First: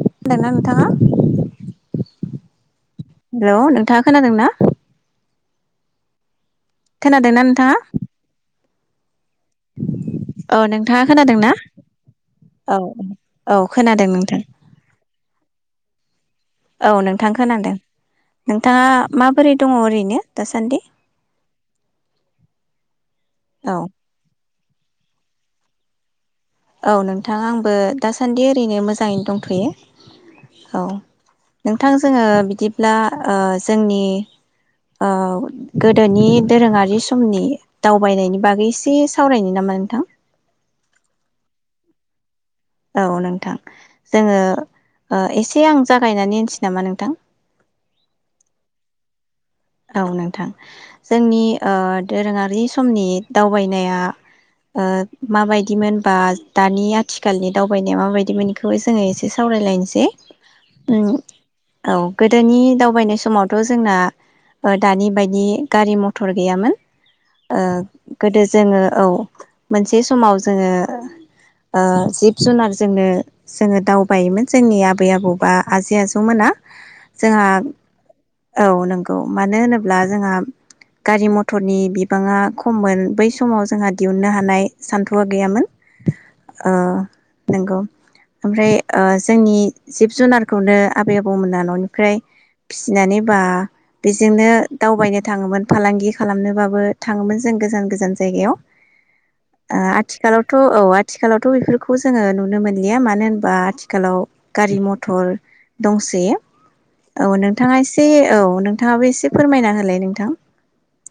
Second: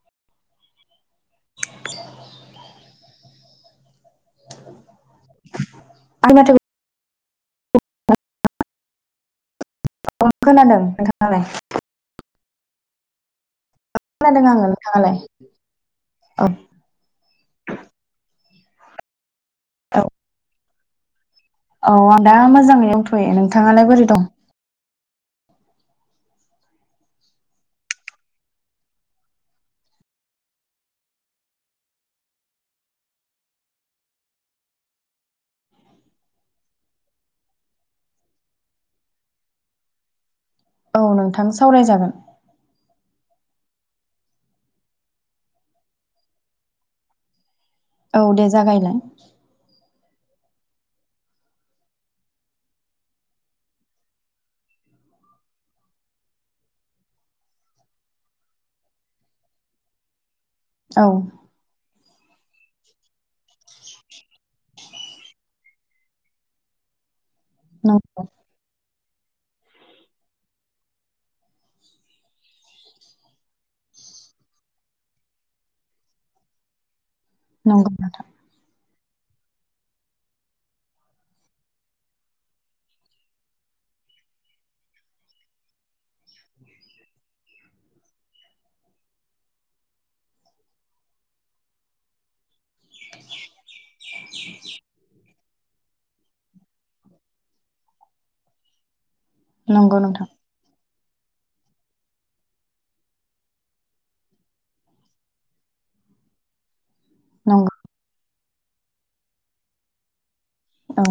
खोनादों ना नोंथाङा? हेल' नोंथाङा खोनादों ना? [inaudible] खोनादोंना नोंथाङा? औ खोनादों नोंथाङा खोनादों नोंथाङालाय ना? औ औ। खोनादों आङो। नोंथाङालाय? औ नोंथां खोनादों। नोंथाङा मा बोरै दङ औ ओरैनो दासान्दि? औ आं दा मोजाङै दंथ'यो औ नोंथाङालाय बोरै दं? औ नोंथां आंबो दासान्दि ओरैनो मोजाङैनो दंथ'यो औ नोंथां जोङो बिदिब्ला जोंनि गोदोनि दोरोङारि समनि दावबायनायनि बागै एसे सावरायनो नामा नोंथां औ नोंथां सावरायजागोन। औ नोंथां जोङो एसे आं जागायनानै होनसै नामा नोंथां? औ दे जागायलाय। औ नोंथां जोंनि दोरोङारि समनि दावबायनाया माबायदिमोन बा दानि आथिखालनि दावबायनाया माबायदिमोन बेखौ जोङो एसे सावरायलायनोसै। औ उम औ। गोदोनि दावबायनाय समावथ' जोंना दानि बायदि गारि मथर गैयामोन। ओ नंगौ गोदो जोङो औ मोनसे समाव जोङो ओ जिब जुनारजोंनो जोङो दावबायोमोन जोंनि आबै आबौ बा आजै आजौमोना जोंहा नंगौ नोंथां औ नंगौ। मानो होनोब्ला जोंहा गारि मथरनि बिबाङा खममोन बै समाव जोंहा दिहुननो हानाय सान्थौआ गैयामोन नंगौ ओमफ्राय जोंनि जिब जुनारखौनो आबै आबौमोना न'निफ्राय फिसिनानै बा बेजोंनो दावबायनो थाङोमोन फालांगि खालामनोबाबो थाङोमोन जों गोजान गोजान जायगायाव। नंगौ नोंथां आथिखालावथ' औआ आथिखालावथ' बेफोरखौ जोङो नुनो मोनलिया मानो होनबा आथिखालाव गारि मथर दंसै। औ नंगौ नोंथाङा एसे औ। नोंथाङाबो एसे फोरमायना होलाय नोंथां? औ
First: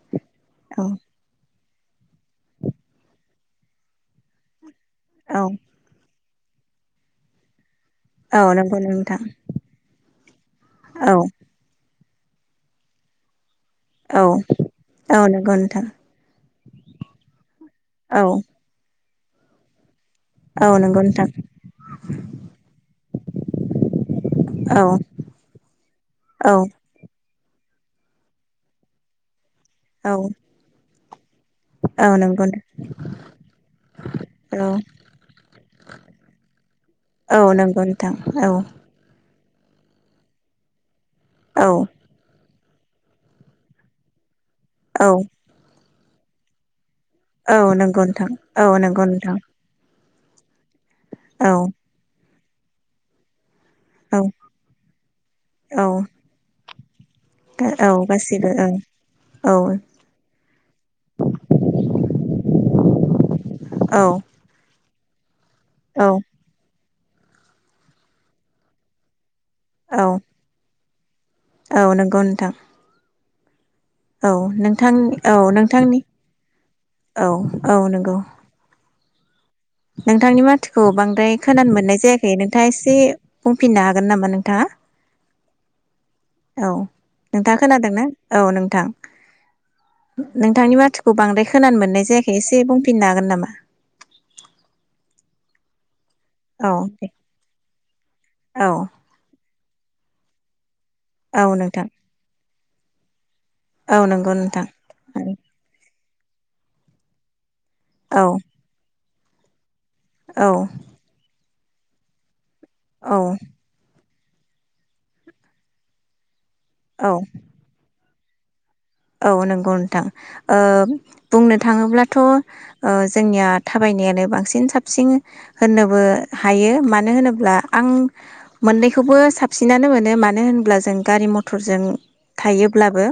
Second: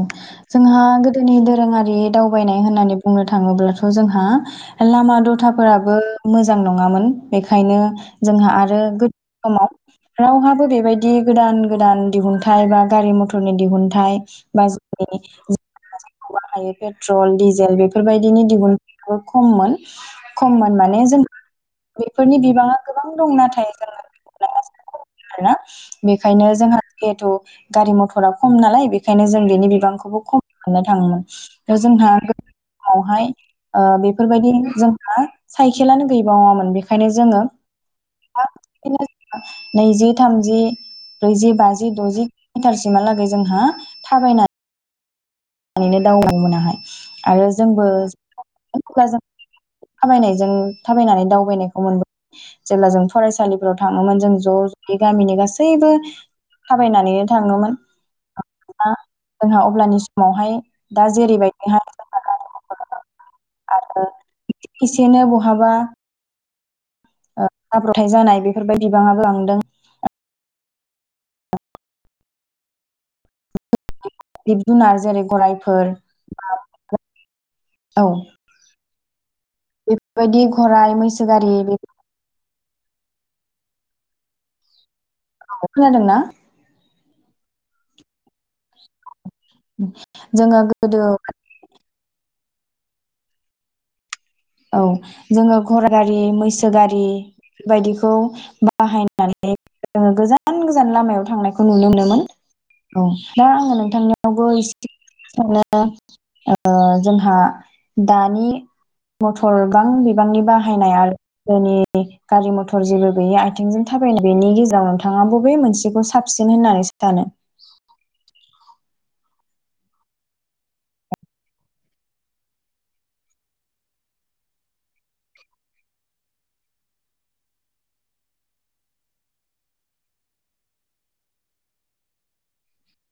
जोंहा औ गोदोनि दोरोङारि दावबायनाय होननानै बुंनो थाङोब्लाथ' जोंहा लामा औ दथाफोराबो मोजां नङामोन बेखायनो औ जोंहा नंगौ आरो गोदोनि नोंथां समाव रावहाबो बेबायदि औ गोदान गोदान दिहुनथायाइ बा गारि मथरनि दिहुुन थाइ औ [inaudible] औ नंगौ नोंथां पेट्र'ल दिजेल' जेल औ बेफोरबायदिनि दिहुन खममोन। औ खममोन नंगौ माने जों नोंथां बेफोरनि बिबाङा गोबां दं नाथाय जों औ आरोना बेखायनो औ जोंहा जिहेथु [inaudible] गारि मथरा खम नालाय बे बेखायनो जों बेनि औ बिबांखौबो खम मोननो थाङोमोन। दा औ जोंहा गो नंगौ गावहाय ओ बेफोरबायदि औ जोंहा साइकेलानो गैबावामोन बेखायनो औ जोंहा नंगौ नोंथां औ नैजि थामजि ब्रैजि औ बाजि द'जि मिटारसिमहालागै जोंहा थाबायनाय औ। हहहनैनो दावबायनो मोनाहाय आरो औ जोंबो नंगौ नोंथां औ नंगौ नोंथां। खामायनायजों थाबायनानै औ दावबायनायखौ मोनबो जेब्ला जों फरायसालि व औ थाङोमोन जों ज' ज'यै गामिनि औ गासैबो थाबायनानै थाङोमोन औ गासिबो औ औ जोंहा अब्ला समावहाय दा जेरैबायदिहाय [inaudible] औ आरो जेने हाबा औ जाब्रथाय जानाय बेफोरबायदि बिबाङाबो लांदों औ। औ नंगौ नोंथां। औ जिब जुनार नोंथांनि जेरै औ गराइफोर नोंथांनि औ औ नंगौ। नोंथांनि बेफोरबायदि मथिखौ गराइ मैसो बांद्राय गारि खोनानो बेफोरखौ मोननाय जायाखै नोंथाङा एसे बुंफिननो हागोन नामा नोंथाङा? औ खोनादोंना? औ नोंथाङा खोनादों न औ नोंथां। जोङो नोंथांनि गोदो माथोखौ बांद्राय खोनानो मोननाय जायाखै। एसे बुंफिननो हागोन नामा? औ जोङो गराय गारि मैसो औ गारि दे बायदिखौ औ बाहायनानै गोजान [inaudible] गोजान लामायाव औ थांनायखौ नोंथां नुनो मोनोमोन। औ। दा आङो औ नंगौ नोंथांनिवाबो नोंथां एसे औ सानो [inaudible] ओ जोंहा दानि मथर गोबां बिबांनि औ बाहायनाय आरो [inaudible] दोनि गारि मथर जेबो औ गैया आथिंजों थाब बेनि गेजेराव नोंथाङा बबे मोनसेखौ साब सिन होननानै औ सानो? औ नंगौ नोंथां बुंनो ओ बुंनो थाङोब्लाथ ओ जोंनिया थाबायनायानो बांसिन साबसिन होननोबो हायो मानो होनोब्ला आं मोननैखौबो साबसिनानो मोनो मानो होब्ला जों गारि मथरजों थायोब्लाबो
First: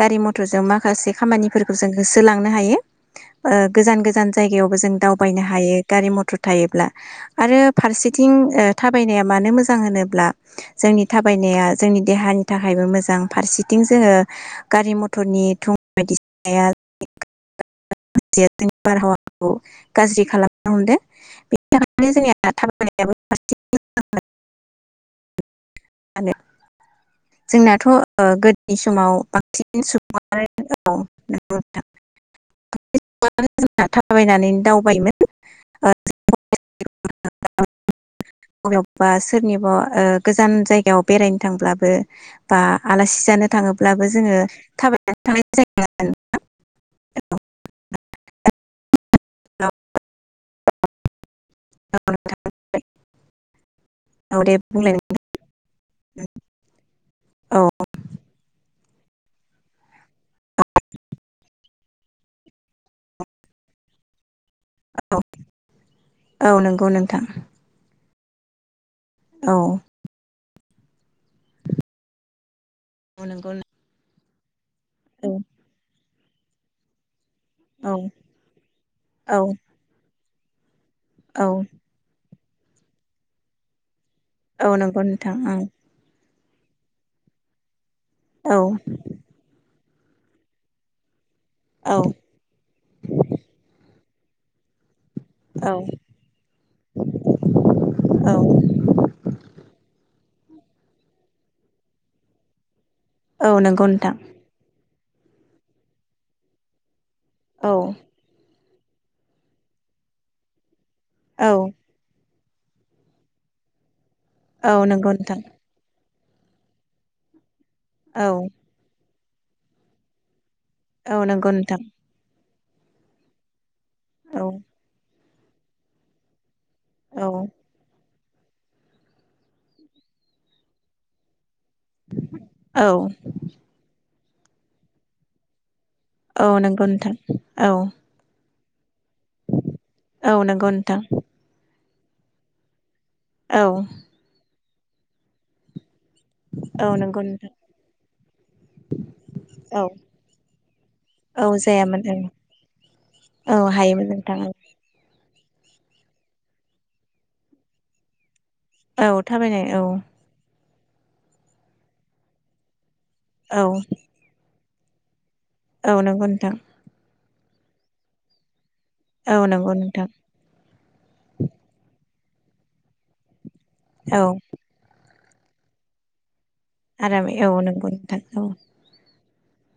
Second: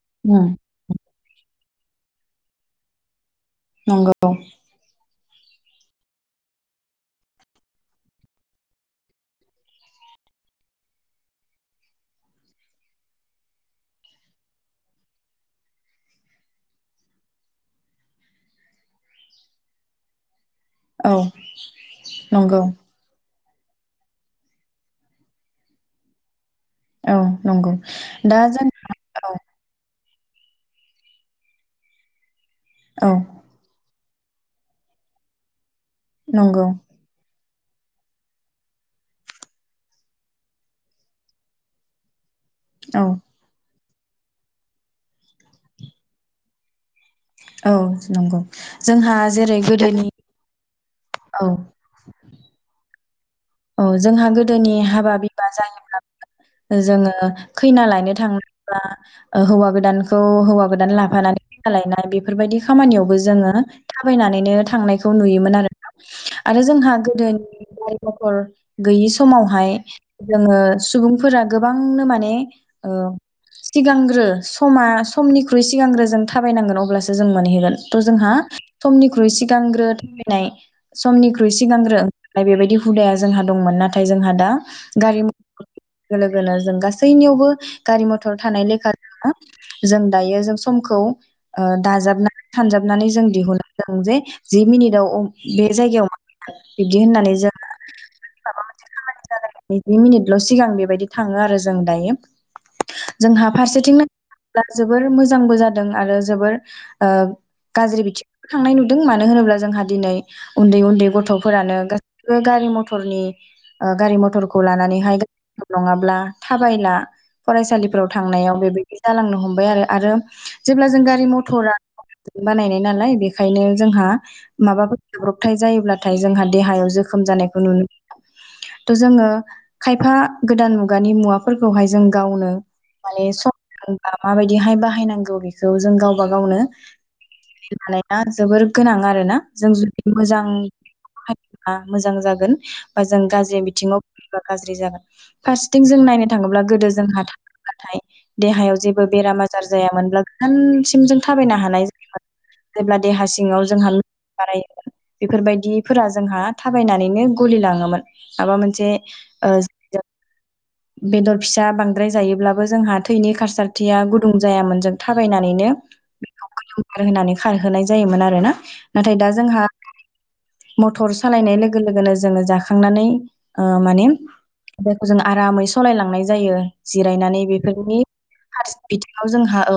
गारि उम मथरजों माखासे खामानिफोरखौ जों होसोलांनो हायो। ओ गोजान गोजान नंगौ जायगायावबो जों दावउ थाबायनो हायो गारि मथर थायोब्ला आरो फारसेथिं ओ थाबायनाया मानो मोजां होनोब्ला जोंनि थाबायनाया जोंनि देहानि थाखायबो मोजां फारसेथिं जोङो। गारि मथरनि थुं बायदिसिनाया [inaudible] [unintelligible] बारहावाखौ गाज्रि खालाम [inaudible] [unintelligible] औ बेनि थाखायनो जोंनिया नंगौ थाबायनायाबो औ [inaudible] नंगौ जोंनाथ ओ दा गोदोनि जोंहा समाव औ बांसिन सुबुं [inaudible] [inaudible] औ [inaudible] थाबायनानै दावबायमोन [inaudible] नंगौ। बबेयावबा सोरनिबा ओ गोजान जायगायाव बेरायनो थांब्लाबो-' बा औ आलासि जानो थाङो बो जोङो थाबायनानै थांनाय जायो [unintelligible] औ नंगौ। जोंहा जेरै गोदोनि [inaudible] औ। जायोमोन औ जोंहा औ दे गोदोनि बुंलाय हाबा बिबा जायोब्लाबो जोङो औ खैना लायनो थांङोबा ओ हौवा गोद दानखौ [inaudible] थांनायखौ औ नुयोमोन आरोना औ आरो नंगौ जोंहा नोंथां गोदोनि [inaudible] [inaudible] गैयि औ समावहाय जोङो सुबुंफोरा गोबांनो माने औ सिगांग्रो। समा औ समनिख्रुइ सिगांग्रो जों थाबायनांगोन अब्लासो जों मोनहैगोन त' औ जोंहा समनिख्रुइ सिगांग्रो नै औ समनिख्रुइ सिगांग्रो ओफ्राय बेबायदि हुदाया जोंहा दंमोन नाथाय नाथाय जोंहा दा औ नंगौ गारि नोंथां मथर फैनाय लो गोना जों गासैनियावबो गारि मथ'र थानाय ओं लेखा जोङो जों दायो जों समखौ ओ औ दाजाबनानै सानजाबनानै जों दिहुनलांदों जे जि मिनिटआव [inaudible] बे औ जायगायाव मा बिदि होननानै जों माबा मोनसे खामानि नैजि मिनिटल' सिगां बेबायदि थां [inaudible] थाङो आरो जों दायो। औ जोंहा नंगौ नोंथां फारसेथिंनायोब्ला जों जोबोर मोजांबो जादों आरो जोबोर ओ औ गाज्रि बिथिं थांनाय नुदों मानो होनोब्ला जोंहा दिनै उन्दै उन्दै उन्दै औ गथ'फोरानो [inaudible] गारि मथ'रनि ओ गारि मथ'र खौ औ लानानैहाय नंगौ गारि नोंथां मथ'र नङाब्ला थाबायना फरायसालिफोराव औ थांनायाव बेबायदि जालांनो हमबाय आरो आरो जेब्ला जों औ गारि नंगौ मथ'रा नोंथां बानायनाय नालाय बेखायनो जोंहा औ माबाफोर जाब्रबथाय जायोब्लाथाय जोंहा देहाया औ जोखोम जानायखौ नुनो मोनो। थ' जोङो खायफा गोदान मुगानि मुवा फोरखौहाय जों गावनो औ माने माबायदिहाय बाहायनांगौ बेखौ जों गावबा औ गावनो नंगौ नोंथां औ [unintelligible] खालानाया जोबोर [inaudible] गोनां आरोना जों जुदि औ मोजां नंगौ नोंथां [unintelligible] आ मोजां जागोन। ओ जों गाज्रि औ बिथिङाव गाज्रि जागोन फारसेथिं जों नायनो बुंनो थाङोब्ला गोदो औ नंगौ जोंहा नोंथां [unintelligible] नाथाय देहायाव जेबो बेराम आजार औ जायामोनब्ला गोजानसिम जों औ थाबायनो हानाय जायामोन ओं जायोमोन जेब्ला देहा औ सिङाव जोंहा हायोमोन नोंथां [unintelligible] बेफोरबायदिफोरा जोंहा थाबायनानैनो गलि लाङोमोन। माबा मोनसे औ ओ थाबायनाय औ [unintelligible] बेदर फिसा बांद्राय जायोब्लाबो जोंहा थैनि औ खारसारथिया गुदुं जायामोन। था थाबायनानै औ नंगौ बेखौ नोंथां [unintelligible] होनानै खारहोनाय जायोमोन आरो ना? औ नंगौ नोंथां। मटर जों सालायनाय लोगो लोगोनो जोङो जाखांनानै ओ माने औ जों आरामै सलायलांनाय जायो आरामै जिरायनानै औ नंगौ बेफोरनि नोंथां औ हार [unintelligible] बियाव जोंहा औ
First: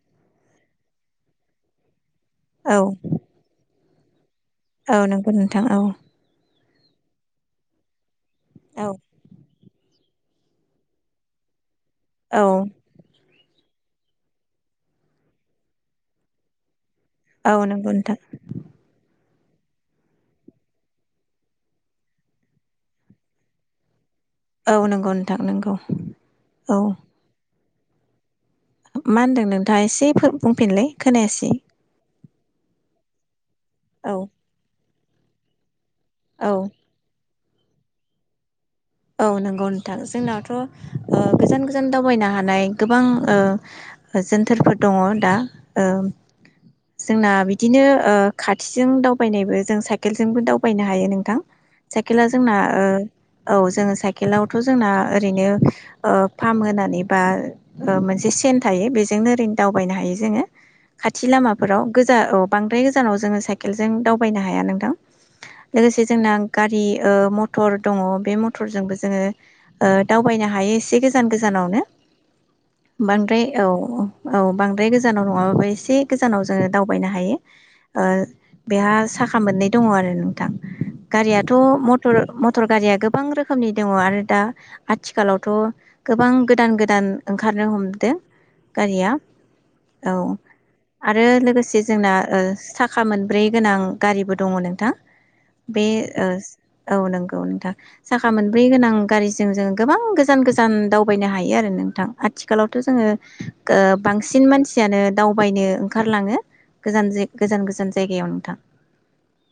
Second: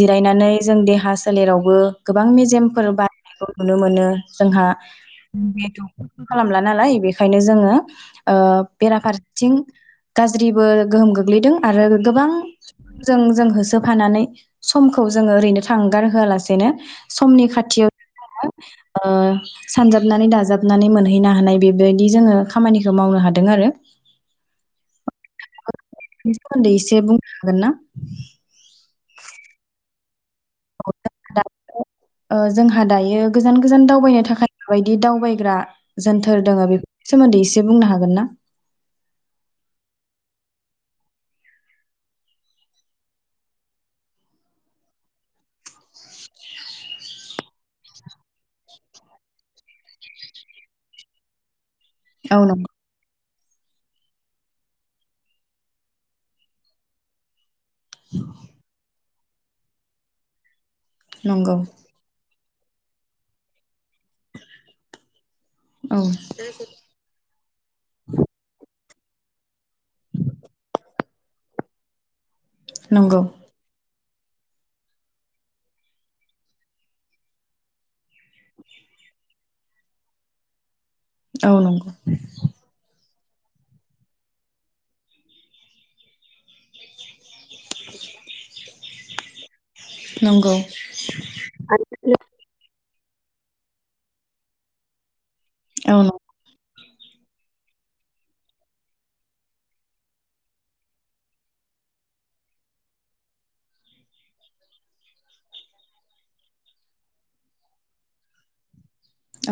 जिरायनानै जों देहा सोलेरावबो गोबां औ मेजेमफोर बारिनायखौ [unintelligible] नुनो मोनो। जोंहा औ नंगौ नोंथां बे औ [unintelligible] खालामला नालाय बेखायनो जोङो ओ औ बेराफारसेथिं गाज्रिबो गोहोम गोग्लैदों आरो गोबां औ जों जों होसोफानानै समखौ जोङो ओरैनो थांगार होआलासेनो समनि औ नंगौ नोंथां खाथियावो [unintelligible] ओ [inaudible] सानजाबनानै दाजाब थनानै मोनहैनो हानाय बिबायदि जोङो खामानिखौ मावनो हादों आरो। औ नंगौ नोंथां नोंगौ। सदै एसे बुंनो हागोन ना? [inaudible] मा होनदों नोंथाङा एसे खो बुंफिनलै खोनायासै। ओ जोंहा दायो गोजान गोजान औ दावबायनो थाखाय बायदि दि दावबायग्रा जोनथार औ दङ बेफोरनि सोमोन्दैसे एसे बुंनो हागोन ना? औ नंगौ नोंथां जोंनावथ' ओ गोजान गोजान दावबायनो हानाय गोबां ओ जोनथोरफोर दङ दा ओ जोंना बिदिनो ओ खाथिजों दावबायनायबो जों साइकेलजोंबो दावबायनो हायो नोंथां। साइकेेल औ जोंना नंगौ ओ औ जोङो साइकेलावथ' जोंना ओरैनो फाम होनानै बा ओ मोनसे सेन थायो बे जोंनो ओरैनो दावबायनो हायो जोङो खाथि नंगौ लामाफोराव गोजा औ। बांद्राय गोजानाव जोङो साइके साइकेलजों दावबायनो हाया नोंथां लोगोसे औ जोंना गारि ओ मथर दङ। मथरजोंबो जोङो ओ दावबायनो हायो एसे गोजान गोजानावनो। नंगौ बांद्राय औ। औ बांद्राय गोजानाव नङाबाबो एसे गोजानाव जोङो दावबायनो हायो ओ बेहा साखा मोननै दङ आरो नोंथां। गारियाथ' औ नंगौ मर मटर गारिया गोब गोबां रोखोमनि दङ आरो दा आथिखालावथ' गोबां गोदान गोदान ओंखारनो हमदों गारिया औ नंगौ आरो लोगोसे जोंना ओ। खा मोनब्रै गोनां गारिबो दङ नोंथां। बे औ नंगौ ओ औ नंगौ नोंथां। साखा मोनब्रै गोनां गारिजों जोङो गोबां गोजान गोजान दावबायनो हायो आरो नोंथां आथिखालावथ' जोङो ओ बांसिन मानसियानो दावबायनो ओंखारलाङोज गोजान गोजान जायगायाव नोंथां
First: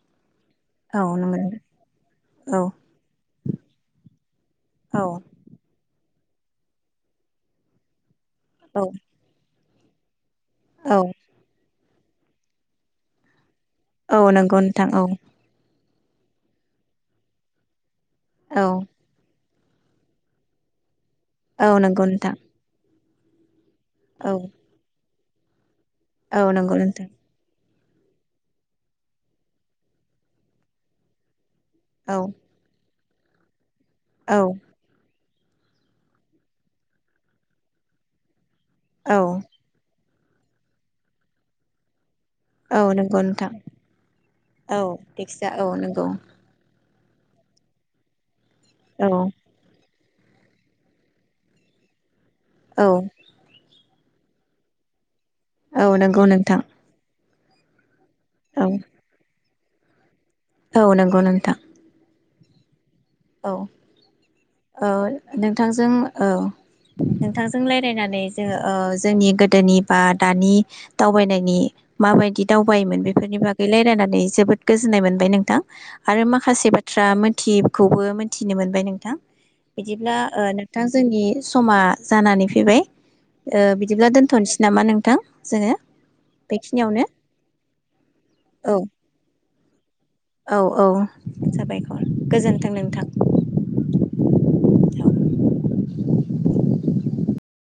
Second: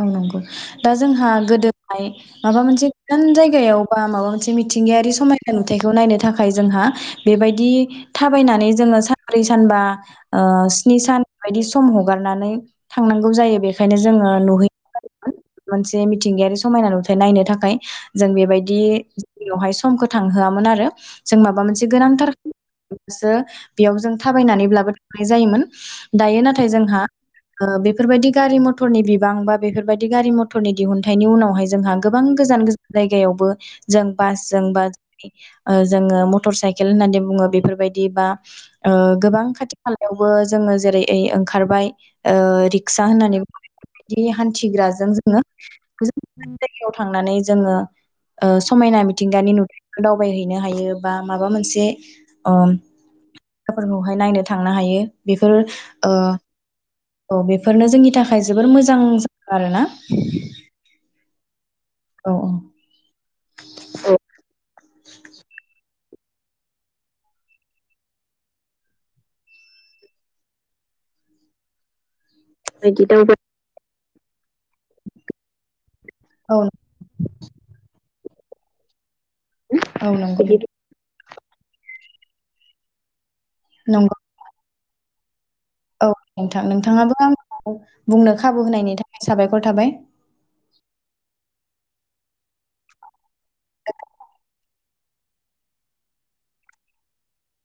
औ नंगौ दा औ जोंहा नंगौ गोदोहाय माबा औ मोनसे गोजान जाय गायावबा माबा मोनसे औ मिथिंगायारि समायना नुथायाइखौ नायनो थाखाय थाखाय जोंहा बेबायदि थाबायनानै औ जोङो सानब्रै सानबा ओ स्नि औ सान बायदि सम हगारनानै थांनांगौ जायो बेखायनो औ जोङो नंगौ नुहै नोंथां औ। मोनसे मिथिंगायारि समायना नुथाय नायनो थाखाय जों बेबायदि औ दैयावहाय समखौ थांहोआमोन आरो। जों माबा औ मोनसे नंगौ गोनांथार नोंथां बोसो बेयाव जों औ थाबायनानैब्लाबो बि जायोमोन। दायो औ नाथाय नंगौ जोंहा नोंथां अ बेफोर बायादि गारि -मथर मटरनि बिबां बा बेफोरबायादि गारि -मथरनि दिहुनन्थाइ उनावहाय जोंहा औ गोबां गोजान -गोजान जायगायावबो जों बास औ जों बा जोंङो मटर साइकेल होननानै बुंङो बेफोरबायदि बा ओ औ गोबां खाथि -खाला बेवबो जोंङो जेरै ऐ ओंखारबाय ओ औ रिक्सा नंगौ होननानै नोंथां बिदि औ हान्थिग्राजों जोंङो जायखिया औ नंगौ बेयाव थांनानै जोंङो समायना औ मिथिंगानि नुथ दावबाय हैनो हायो बा माबा मोनसे अ औ बेवहाय नायनो थांनो हायो। बेफोरो औ अ नंगौ नोंथां औ बेफोरनो जोंनि थाखाय थाखाय औ जोबोर मोजां जा आरो ना औ नंगौ नोंथां। औ -औ। औ। औ औ नोंथांजों औ नोंथांजों लायरायनानै जोंङो ओ जोंनि गोदोनि बा दानि दावबायनायनि माबायदि दावबायोमोन बिदि दावबाय बेफोरनि बागै लायरायना नै जोबोद गोजोन्नाय मोनबाय नोंथां। आरो औ माखासे बाथ्रा मोनथि बो मोनथिनो मोनबाय नोंथां। औ बिदिब्ला ओ नंगौ नोंथां जोंनि समा जानानै फैबाय। ओ बिदिब्ला नंगौ दोनथ'नोसै नामा नों थां। औ नोंथां नोंथाङाबो आंखौ बुंनो खाबु होनायनि थाखाय साबाय [inaudible] खर थाबाय। औ-औ साबायखर गोजोन्थों नोंथां। [inaudible]